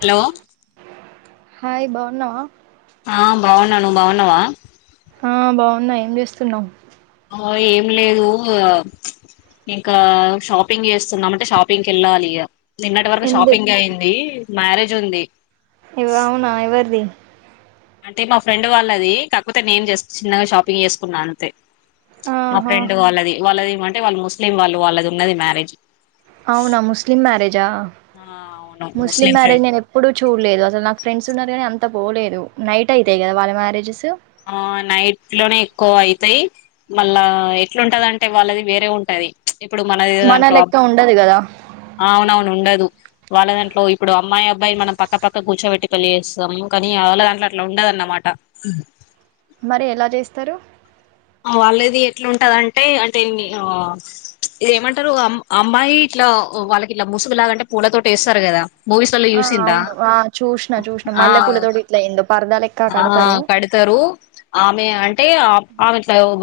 Hello hi బాగున్నావా ఆ బాగున్నా నువ్ బావున్నావా ఎం చేస్తున్నావ్ ఏం లేదు ఇంకా షాపింగ్ చేస్తున్నామంటే షాపింగ్కి వెళ్ళాలి నిన్నటి వరకు ఎందు షాపింగే అయింది మ్యారేజ్ ఉంది ఇ అవునా ఇవరిది అంటే మా ఫ్రెండ్ వాళ్ళది కాకపోతే నేను జస్ట్ చిన్నగా షాపింగ్ చేసుకున్నా అంతే మా ఆహా ఫ్రెండ్ వాళ్ళది వాళ్ళది అంటే వాళ్ళు ముస్లిం వాళ్ళు వాళ్ళది ఉన్నది మ్యారేజ్ అవునా ముస్లిం మ్యారేజా ఆ అవును ముస్లిం మ్యారేజ్ ఫ్రెండ్ నేను ఎప్పుడుూ చూడలేదు అసలు నాకు ఫ్రెండ్స్ ఉన్నారు కానీ అంత అంత పోలేదు నైట్ అయితాయి కదా వాళ్ళ మ్యారేజెస్ ఆ నైట్ లోనే ఎక్కువ అయితాయి మళ్ళా ఎట్లుంటదంటే వాళ్ళది వేరే ఉంటది ఇప్పుడు మన దాంట్లో లెక్క ఉండదు కదా అవున అవును ఉండదు వాళ్ళ దాంట్లో ఇప్పుడు అమ్మాయి అబ్బాయి మనం పక్క పక్క కూర్చోబెట్టి పెళ్లి చేస్తాము కానీ వాళ్ళ దాంట్లో అట్లా ఉండదన్నమాట మరి ఎలా చేస్తారు వాళ్ళ ఇది ఎట్లాంటదంటే అంటే ఇది ఏమంటారు అమ్మాయి ఇట్లా వాళ్ళకి ఇట్లా ముసుగులాగాంటే పూల తోటి వేస్తారు కదా మూవీస్లలో ఆ చూసిందా అవును ఆ చూసిన చూసిన ఆ మల్లెపూల తోటి ఇట్లా ఏందో పరదా లెక్క కడతారు కడతారు ఆమె అంటే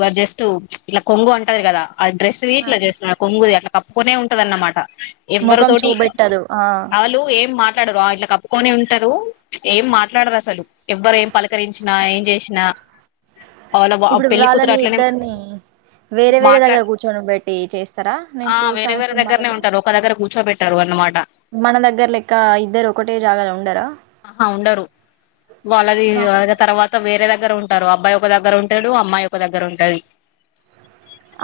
బై జస్ట్ ఇట్లా కొంగు అంటది కదా అది డ్రెస్ ఆ వీట్లో చేస్తున్నారు కొంగుది అట్లా కప్పుకొనే ఉంటదన్నమాట ఎవ్వరి ముఖం తోటి చూపెట్టదు ఆ వాళ్ళు ఏం మా మాట్లాడరు ఇట్లా కప్పుకొని ఉంటారు ఏం మాట్లాడరు అసలు ఎవ్వరు ఏం పలకరించినా ఏం చేసినా అవల్ల బ ఇప్పుడు వాళ్ళని ఇద్దరిని వేరే వేరే మాట్లా దగ్గర కూర్చొని పెట్టి చేస్తారా నేను చూసాను సినిమాలలో పెట్టారు అన్నమాట మన దగ్గర లెక్క ఇద్దరు ఒకటే జాగాలో ఉండరా ఆహా ఉండరు వాళ్ళది అవునా తర్వాత వేరే దగ్గర ఉంటారు అబ్బయి ఒక దగ్గర ఉంటాడు అమ్మాయి ఒక దగ్గర ఉంటుది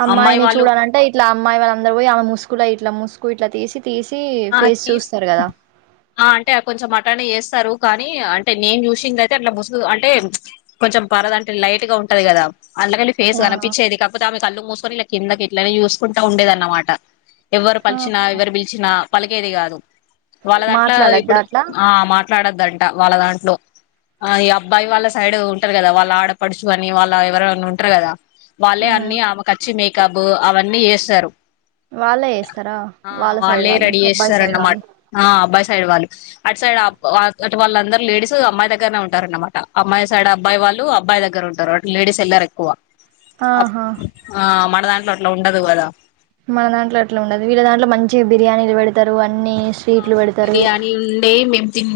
అమ్మాయిని చూడాలంటే ఇట్లా అమ్మాయి వాళ్ళ అందర పోయి ఆమె ముసుగులు ఇట్లా ముసుగు ఇట్లా తీసి తీసి ఆ ఫేస్ తీసి చూస్తారు కదా ఆ అంటే కొంచెం అటానే చేస్తారు కానీ అంటే నేను చూసింది అయితే అట్లా ముసుగు అంటే కొంచెం పరద అంటే లైట్ గా ఉంటది కదా అళ్ళకెళ్లి ఫేస్ ఆ గనిపిచ్చేది కాకపోతే కళ్లు మూసుకొని ఇట్ల కిందకిట్లనే కు ఉండేదన్నమాట ఎవరు పలిచినా ఆహా. ఎవరు పిలిచినా పలికేది కాదు వాళ్ళ దాంట్లో మాట్లాడద్దా ఇప్పుడు అట్లా ఆ మాట్లాడద్ దంట వాళ్ళ దాంట్లో ఆ అబ్బాయి వాళ్ళ సైడ్ ఉంటారు కదా వాళ్ళ ఆడపడుచు అని వాళ్ళ ఎవర ఉంటారు కదా వాళ్ళే హ్మ్. అన్ని ఆమెకిచ్చి మేకప్ అవన్నీ చేస్తారు వాళ్ళే వేస్తారా ఆ వాళ్ళ సైడ్ వాళ్ళే వాళ్ళు రెడీ అబ్బాయి సైడ్ చేస్తారన్నమాట వాళ్ళు ఆ అబ్బాయి సైడ్ వాళ్ళు అటు సైడ్ అటు వాళ్ళందరుూ లేడీస్ అమ్మాయి దగ్గరనే ఉంటారు అన్నమాట అమ్మాయి సైడ్ అబ్బాయి వాళ్ళు అబ్బాయి దగ్గర ఉంటారు అ లేడీస్ వెళ్లారు ఎక్కువ అ ఆహా ఆ మన దాట్లా ఉండదు కదా మన దాంట్లో అట్లా ఉండదు వీళ్ళ దాంట్లో మంచి బిర్యానీలు పెడతారు అన్ని స్వీట్లు అవును పెడతారు బిర్యానీ ఉండే మేం తిం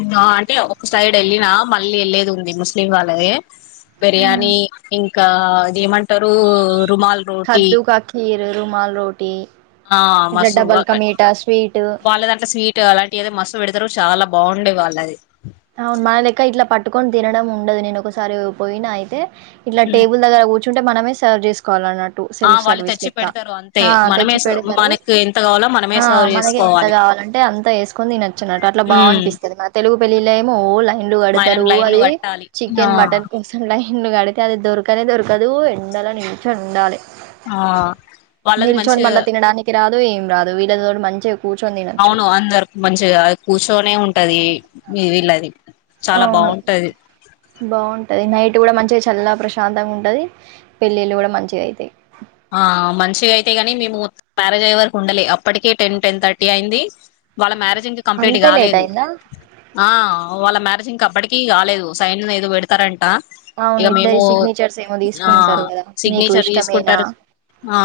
తే ఒక సైడ్ వెళ్ళినా మళ్ళీ వెళ్ళేది ఉంది ముస్లిం వాళ్ళది బిర్యానీ ఇంకా ఇకా అదేమంటారు కద్దుూ కా ఖీర్ రుమాల్ రోటీ ఆ ఇట్లా మస్త్ డబల్ కా మీఠా స్వీట్ వాళ్ళదాంట్లో స్వీట్ అలాంటి ఏదో మస్తు పెడతారు చాలా బాగుండే వాళ్ళది అవును మన లెక్క ఇట్లా పట్టుకొని తినడం ఉండదు నేను ఒకసారి పోయిన అయితే ఇట్లా టెబుల్ దగ్గర చంటే మనమే సర్వ్ చేసుకోవాల అన్నటు ఆ సెల్ఫ్ వాళ్ళు సర్వీస్ తెచ్చి లెక్క పెడతారు అంతే మనమే తెచ్చి పెడతారు మనకి ఎంత కావాలో మనమే సర్వ్ మనక ఎంత చేసుకోవాలి కావాలంటే అంత వేసుకని తొచ్చినట్టు అట్లా ఉమ్ బానిపిస్తుంది మన తెలుగు పెళ్ళలె ఓ లైన్లు మనం కడతారు లైన్లు అది కట్టాలి ఆ చికెన్ మటన్ కోసం ఎన్ను కడితే అది దొరకనే దొరకదు ఎండలో నించోనుండాలి ఆ వాళ్ళది మంచి నిల్చోని మళ్ళా తినడానికి రాదుం రాదు వీళ్ళది కూడా మంచి అవును అందరుకు మంచిగా కూర్చొనే ఉంటది మీ వీళ్ళది చాలా అవును బాగుంటది బాగుంటది నైట్ నైట్ కూడా మంచి చల్ల ప్రశాంతంగా ఉంటది పెళ్ళిళ్ళు కూడా మంచిగయితాయి ఆ మంచిగా అయితే గాని మేము మ్యారేజ్ అయ్యే వర్కు ఉండాలె అప్పటికే టెన్ టెన్ థర్టీ అయింది వాళ్ళ మ్యారేజింక కంప్లీట్ అంత లేట్ కాలేదు అయిందా? ఆ వాళ్ళ మ్యారేజింగ్ ఇంక అప్పటికిీ కాలేదు సైన్ ఏదో పెడతారంట అవును ఇక మేము ఇద్దరి సిగ్నేచర్స్ ఏమో ఆ తీసుకుంటారు కదా నీకు సిగ్నేచర్ ఇష్టమేనా తీసుకుంటారు ఆ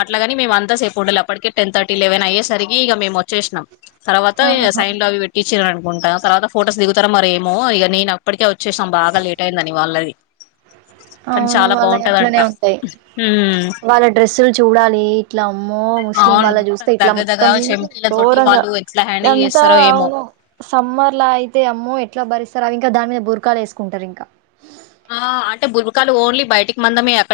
అట్లాగాని మేమ అంతా సేపు ఉండాల అప్పటికే టెన్ థర్టీ లెవెన్ అయ్యేసరికి ఇక మేము వచ్చేసినాం తర్వాత ఆహా! సాయిన్లో అవి పెట్టి చిర అనుకుంటాను తర్వాత ఫొటోస్ దిగుతారు మరేమో ఇక నేను అప్పటికే వచ్చేసాం బాగా లేట్ అయిందని వాళ్ళది కానీ అవును చాలా వాళ్ళయి బాగుంటదంట అట్లనే ఉంటయి. వాళ్ళ డ్రెస్సులు చూడాలి ఇట్లా అమ్మో ముస్లిం అవును వాళ్ళ మొత్తం చూస్తే ఇట్లా దగ్గ దగ్గ మొత్తం చెంకీల తోటి ఘోరంగా వాళ్ళు ఎట్లా హ్యాండిల్ అంతా చేస్తారో ఏమో అవును సమ్మర్లా అయితే అమ్మో ఎట్లా భరి అవి ఇంకా దాని మీద బుర్కాలు వేసుకుంటారు ఇంకా ఆ అంటే బుర్కాలు ఓన్లీ బయటికి మందమే అ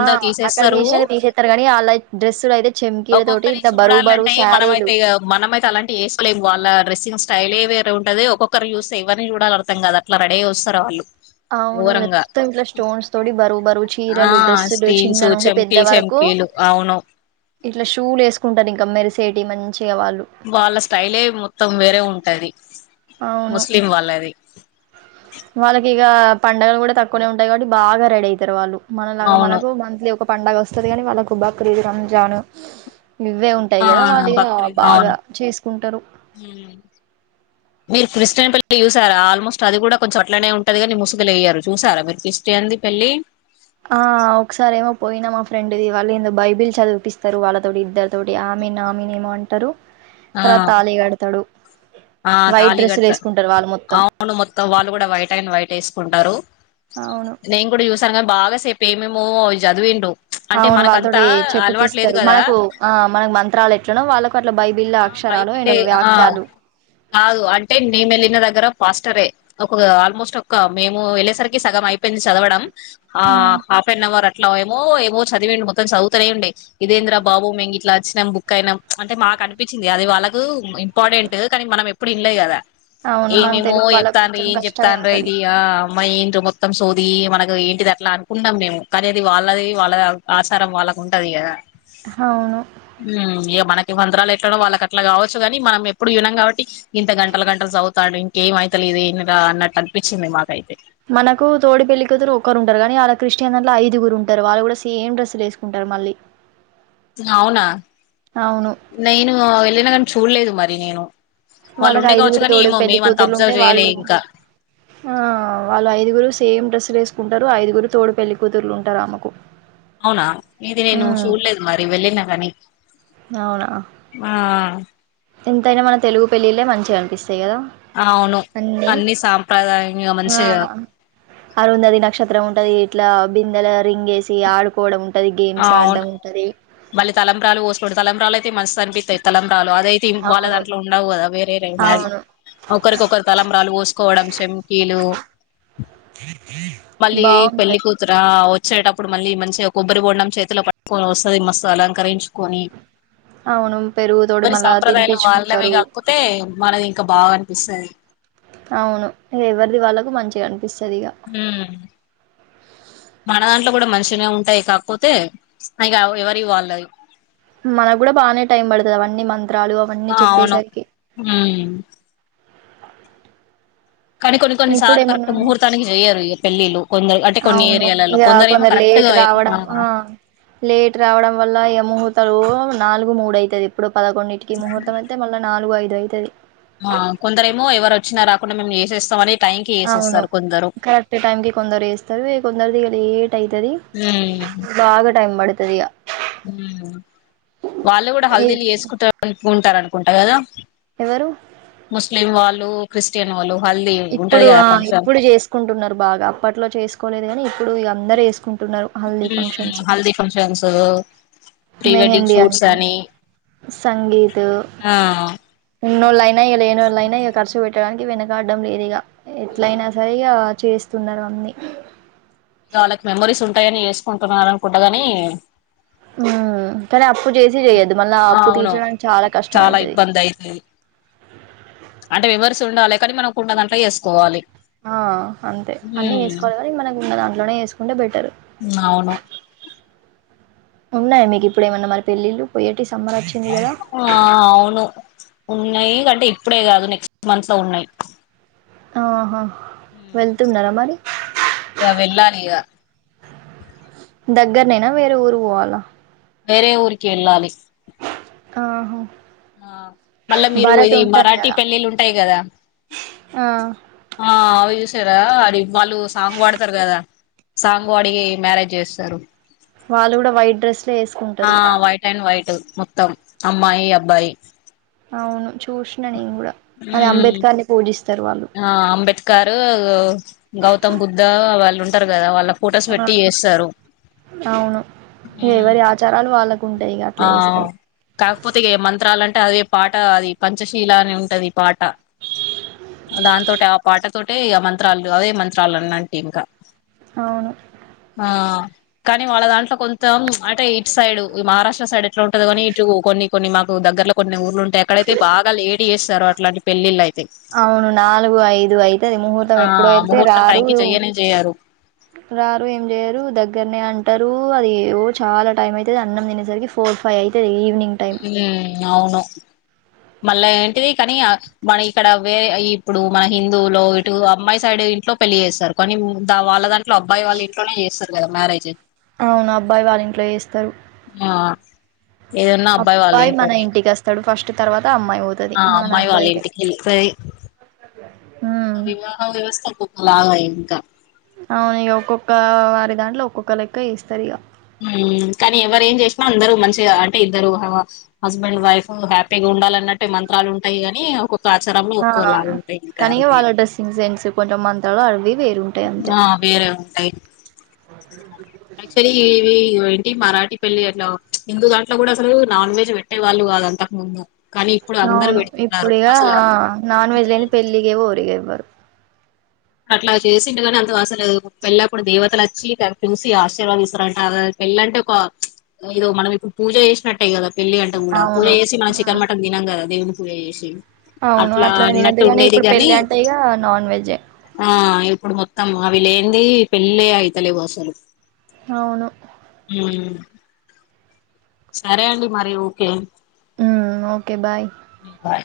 ఆ అక్కడ తీసాక తీసేస్తారు కాగానీ వాళ్ళ డ్రెస్సులు అయితే ఒక్కొక్కరి చూడాలంటే మనమైతే మనమైతే అలాంటివి వేసుకోలేము వాళ్ళ డ్రెస్సింగ్ స్టైలే వేరేంటది ఒక్కొక్కరు చూస్తే ఇవన్నని చూడాల అర్థం కాదు అట్లా రేడ అయిస్తారు వాళ్ళు అవును ఘోరంగా మొత్తం ఇట్లా స్టోన్స్ తోటి బరువు బరువు ఆ చీరలు డ్రెస్సులు చిన్న స్టీల్స్ నుండి పెద్ద చెంకీలు వరకు చెంకీలు అవును ఇట్లా షూలు వేసుకుంటారు ఇంకా మెరిసేటి మంచి వాళ్ళ స్టైలే మొత్తం వేరే ఉంటది అవును ముస్లిం వాళ్ళాది వాళ్ళకి ఇక పండగలు కూడా తక్కువనే ఉంటాయి కాబట్టి బాగా రెడీ అయితారు వాళ్ళు మనలాగా అవును మనకు మంత్లీ ఒక పండగ వస్తది కానీ వాళ్ళకు బక్రీదు రంజాను ఇవ్వే ఉంటాయి ఆ కదా వాళ్ళిగా బక్రీద్ బాగా అవును చేసుకుంటారు మీరు క్రిస్టియన్ పెళ్లి చూసారా ఆల్మోస్ట్ అది కూడా కొంచెం అట్లనే ఉంటది గాని ముసుగులు ఎయ్యారు చూసార మీరు క్రిస్టియన్ ది పెళ్ళి పోయిన మా ఫ్రెండ్ ది వాళ్ళు ఏందో బైబిల్ చదివిపిస్తారు వాళ్ళతోటి ఇద్దరు తోటి ఆమె నామిన ఏమో అంటారు. ఆ తర్వాత తాళి గడతడు. ఆ తాలి గాడ్ వాళ్ళు మొత్తం కుంటారు అవును నేం కూడా చూస్ [unintelligible] బాగా సేపు ఏమేమో చదివిండు అంటే అవును వాళ్ళతోటి మనకంతా అలవాటు లేదు చెప్పిపిస్తారు కదా మనకు ఆ మనకు మంత్రాలు ఎట్లనో వాళ్ళకు అట్లా బైబిల్ ఆ అక్షరాలు అండ్ బైబిలే ఆ వ్యాఖ్యాలు కాదు అంటే మేము వెళ్ళిన దగ్గర పాస్టరే ఒక ఆల్మోస్ట్ ఒక మేము వెళ్ళేసరికి సగం అయిపో యింది చదవడం ఆ ఉమ్ హాఫ్ అన్ అవర్ అట్లా ఏమో ఏమో చదివండి మొత్తం చదువుతనే ఉండే ఇదేంద్ర బాబు మేము ఇట్లా వచ్చినాం బుక్ అయినాం అంటే మాకు అనిపించింది అది వాళ్ళకు ఇంపార్టెంట్ మనం ఎప్పుడు ఇన్లే గదా అవును మనం ఏమేమో తెలుగు వాళ్ళకు చెప్తాండ్రు కొంచెం ఏమి కష్టమే చెప్తండ్రో ఉంటది ఇది అ ఏంట్రా మొ మొత్తం సోది మనకు ఏంటిది అట్లా అనుకుంటాం మేము కానీ అది వాళ్ళది వాళ్ళ ఆచారం వాళ్ళకు ఉంటది గదా. అవును మ్ ఇగ మనకు మంత్రాలూ ఎట్లనో వాళ్ళకి అట్ల కావచ్చుగాని మన ఎప్పుడు యు కాబట్టి ఇంత గంటలు గంటలు చదువుతాండు ఇంకేంమయితలేదు ఏందిరా అన్నట్టు అనిపించింది మాకైతే మనకు తోడి పెళ్లి కూతురు ఒకరు ఉంటారు కానీ వాళ్ళ క్రిస్టియన్ అంట్ల ఐదుగురు ఉంటారు వాళ్ళు కూడా సేమ్ డ్రస్సులు వేసుకుంటారు మళ్ళీ అవునా అవును నేను వెళ్లిన గాని చూడలేదు మరి నేను వాళ్ళు వాళ్ళకి ఉండే కావచ్చు ఐదుగురు కానీ తోడి ఏమో పెళ్లి మేమంత కూతురులు ఉంటే అబ్జర్వ్ చేయలే వాళ్ళు ఇంకా ఆ వాళ్ళు ఐదుగురు సేమ్ డ్రస్లు వేసుకు కుంటారు ఐదుగురు తోడు పెళ్లి కూతుర్లు ఉంటారు ఆమెకు అవునా ఇది నేను ఉమ్ చూడలేదు మరి వెళ్ళిన కానీ అవునా ఆ ఎంతైనా మన తెలుగు పెళ్ళిళ్ళే మంచిగా అనిపిస్తది. గదా అవును ఉందే అన్ని సాంప్రదాయంగా అ మంచిగా అరుందతి నక్షత్రం ఉంటది ఇట్లా బిందాల రింగేసి ఆడుకోవడం ఉంటది అ గేమ్స్ ఆడడం అవును ఉంటది మళ్ళీ తలంబ్రాలు పోసుకోడు తలంబ్రాలయితే [unintelligible] తన్ పిత్ అయితానం లు అదయితే వాళ్ళ అవును దాంట్లో ఉండవు కదా వేరేరేైనావీ అవును ఒకరికొకరు తలంబరాలు పోసుకోవడం సంకీలు మళ్ళీ పెళ్ళ బాగుంటాయి కూతురా వ చేటప్పుడు మళ్ళీ మంచి ఒక కొబ్బరి బండనం చేతిలో పట్టుకొని వస్తుంది మస్త్ అలంకరించుకొని అవును పెరుగుతోటి ఎవరి మళ్ళా సాంప్రదాయాలు వాళ్ళవి తినిపించుకుంటారు కాకపోతే మనది ఇంకా బాగ్ విసా అవును ఎవరిది వాళ్ళకు మంచిగా ఉ పిస్తాది ఇగ ఉమ్ మన దాంట్లో కూడా మంచినే ఉంటాయి కాకపోతే అక ఎవరి వాళ్ళవి మనకు కూడా బాగానే టైం పడుతుంది అవన్నీ మం ఆ అవును హమ్ కానీ కొన్ని కొన్ని సార్లు కరెక్ట్ ఇప్పుడేమన్నా ముహూర్తానికి చేయ్యారు పెళ్ళిళ్లు కొందరు అంటే కొన్ని అవును ఏరియాలలో ఇగ కొందరు ఏమో లేట్ కరెక్ట్గా రావడం ఆ లేట్ రావడం వల్ల ఇగ ముహూర్తాలు నాలుగు మూడు అయితది ఇప్పుడుదొండింటికి ముహూర్తం అయితే మళ్ళ నాలుగు ఐదు దే తది ఆ కొందర ఏమో ఎవరు వచ్చినా రాకుండా మేము చేసేస్తామని అవును కరెక్ట్ టైమ్ కి కొందరు చేస్తారు కొందరిది ఇగ లేట్ అయితది ఉమ్ బాగా టైం పడుత్ త ఇగ ఉమ్ వాళ్ళు కూడా ఈ హల్దిల్ చేసుకుంటారు అనుకు టరనుకుంట కదా. ఎవరు ముస్లిం వాల్ లీ క్రిస్టియన్ వాళ్ళు హల్దీ ఉంటది ఇప్పుడు కదా ఆ ఫంక్షన్ ఇప్పుడు చేసుకుంటున్నారు బాగా అప్పట్లో చేస్ కోలేదు గాని ఇప్పుడు ఇగ అందరు ఏసుకుంటున్నారు, haldi um functions. Haldi functions pre wedding mehndi అని, షూట్స్ సంగీత్. ఆ ఉన్నోళ్ళలయినా ఇగా లేఏోళ్ళలైనా ఇగా ఖర్చు పెట్టడానికి వెనకకా డం లేదీగా ఎట్లాయినా సరి ఇగా చేస్తున్నారు అన్ని వాళ్ళకి మెమరీస్ ఉ టాయని చేసుకుంటున్న అనుకుంటగాని ఉమ్ కానీ అప్పు చేసి చెయ్యద్దు అవును చాలా ఇబ్బంది అయితాది అంటే వివర్ ఉండాలి కానీ మనం ఉన్న దంట్లో చేసుకోవాలి ఆ అంతే. అన్నీ ఉమ్ వేసుకోవాలి కానీ, మనకు ఉన్న దాంట్లోనే వేసుకుంటే బెటరు. అవును ఉన్నాయా మీకు? ఇప్పుడు ఏమైన్నా మరి, పెళ్లిలూ పోయేటిస. ఆ అవును. ఉన్నాయి అంటే, ఇప్పుడే కాదు? నెక్స్ట్ మంత్ లో ఉన్నాయి. ఆహా. హ్మ్మ్, వెళ్తున్నారా మరి వెళ్లాలి ఇగ. దగ్గర ననా? వేర ఊరు పోవాలా? వేరే, ఊరికి వెళ్లాలి? ఆహ! ఆ మల్ల, మీరు ఇది మరాఠీ కదా పెళ్లిలు ఉంటాయి కదా? ఆ ఆ. రా అది. వాళ్లు సాంగ్ పాడుతారు గదా? సాంగ్ పాడి మ్యారేజ్ జేస్తరు. వాళ్లు కూడా, వైట్ డ్రెస్. ఆ వైట్! And white! మొత్తం అమ్మాయి, అబ్బాయి. అవును. జూశ్నా, నేను కూడా అదే. ఉమ్ అంబేద్కర్‌ ని పూజిస్తారు. వాళ్ళు ఆ అంబేద్కర్, గౌతమ్ బుద్ధ వల్ల. ఉంటారు కదా? వాళ్లక్. ఆ అవును, ఎవరి ఆచారాలు వాళ్లక్. ఆ, కాకపోతే గే మంత్రాలు అం. అదే పాట. అది పంచశీల అన్నీ ఉంటది పాట. దాంతోటే ఆ పాటతోటే ఇగ, మంత్రాలు, అదే మంత్రాలు అన్న్ అంటి ఇంకా. అవును ఆ కానీ వాళ్ల దాంట్లో కొంతం అంటే, ఇట్ సైడ్ ఈ మహారాష్ట్. ట సైడ్, ఎట్లా ఉంటధో కాని? ఇటు కొన్ని, కొన్ని మాకు దగ్గరలో కొని ఊర్లు ఉం. పెళ్ళిళ్ళు అయితే అవును నాలుగు, ఐదు అయితది. ముహూర్తం ఆ ఎప్పుడ వెళ్తే ముహూర్తం రారు. టైంకి చెయ్యనే చెయ్యరు రారు ఏం జెయ్యరు దగ్గరనే అం. టారు అది. ఓ చాలా టైం అయితది. అన్నం తినేసరికి ఫోర్, ఫైవ్ అయితది. ఈవినింగ్ టైం హ్మ్మ్, అవును. మల్ల ఏంటిది? కానీ ఆ మన ఇక్కడ, వేరే ఇప్పుడు. మన హిందువులో ఇటు, అమ్మాయి సైడ్ ఇంట్లో పెళ్లి జేస్తరు. కానీ ఉ దా వాళ్ల దాంట్లో అబ్బాయి వాళ్లు ఇంట్లోనే జేస్తరు కదా మ్యారేజ్? అవును, అబ్బాయి వాళ్ల ఇంట్లో జేస్తరు. మా. అబ్బాయి మన ఇంటికి, ఆస్తాడు ఫస్ట్. స్ట్ తర్వాత. అమ్మాయి పోతది ఆ మన అమ్మాయి, దాంట్లో వాళ్ల అయితే ఇంటికి [unintelligible] సరి. ఉమ్ వివాహ వ్యవస్థ, ఇంకొక లాగ ఇంకా. ఆ ఇగా ఒక్కొక్క వారి దాంట్లో ఒక్కొక్క లెక్క ఇస్తరు ఇగా మ్ ఆ కాని ఇగా వాళ్ల డ్రెస్సింగ్ సెన్స్ కొంచెం మంత్రాలు అవ్వి ఆ వేరే ఉంటాయి యాక్చ్చల్లి ఇవి మరాఠీ పెళ్లి అట్లా హిందూ దాంట్లో కూడా అసలు నాన్ వెజ్ పెట్టే వాళ్ళు కాదు అంతకు ముందు కానీ ఇప్పుడు అందరు అవును పెడుతున్నారు ఇప్పుడిగా అసలు నాన్ వెజ్ లేని ఉమ్, పెళ్ళికే పోరు ఎవ్వరు అట్లా చేసిండు గాని అంత అసలు పెళ్ళప్పుడు దేవతలు వచ్చి చూసి ఆశీర్వాదీస్తారంట పెళ్ళి అంటే ఒక ఏదో మనం ఇప్పుడు పూజ చేసినట్టే కదా పెళ్ళి అంటే కూడా పూజ అవును చేసి మనం ఆ చికెన్ మటన్ తినం కదా దేవుని పూజ చేశి అవును అట్లనే తినద్దు గాని ఇప్పుడు పెళ్ళి అంటే ఇగా నాన్ వెజే ఆ ఇప్పుడు మొత్తం అవి లేంది పెళ్ళిలే అయిత లేవు అసలు అవును ఉమ్, సరే అండి మరి ఓకే ఊ ఓకే బాయ్ బాయ్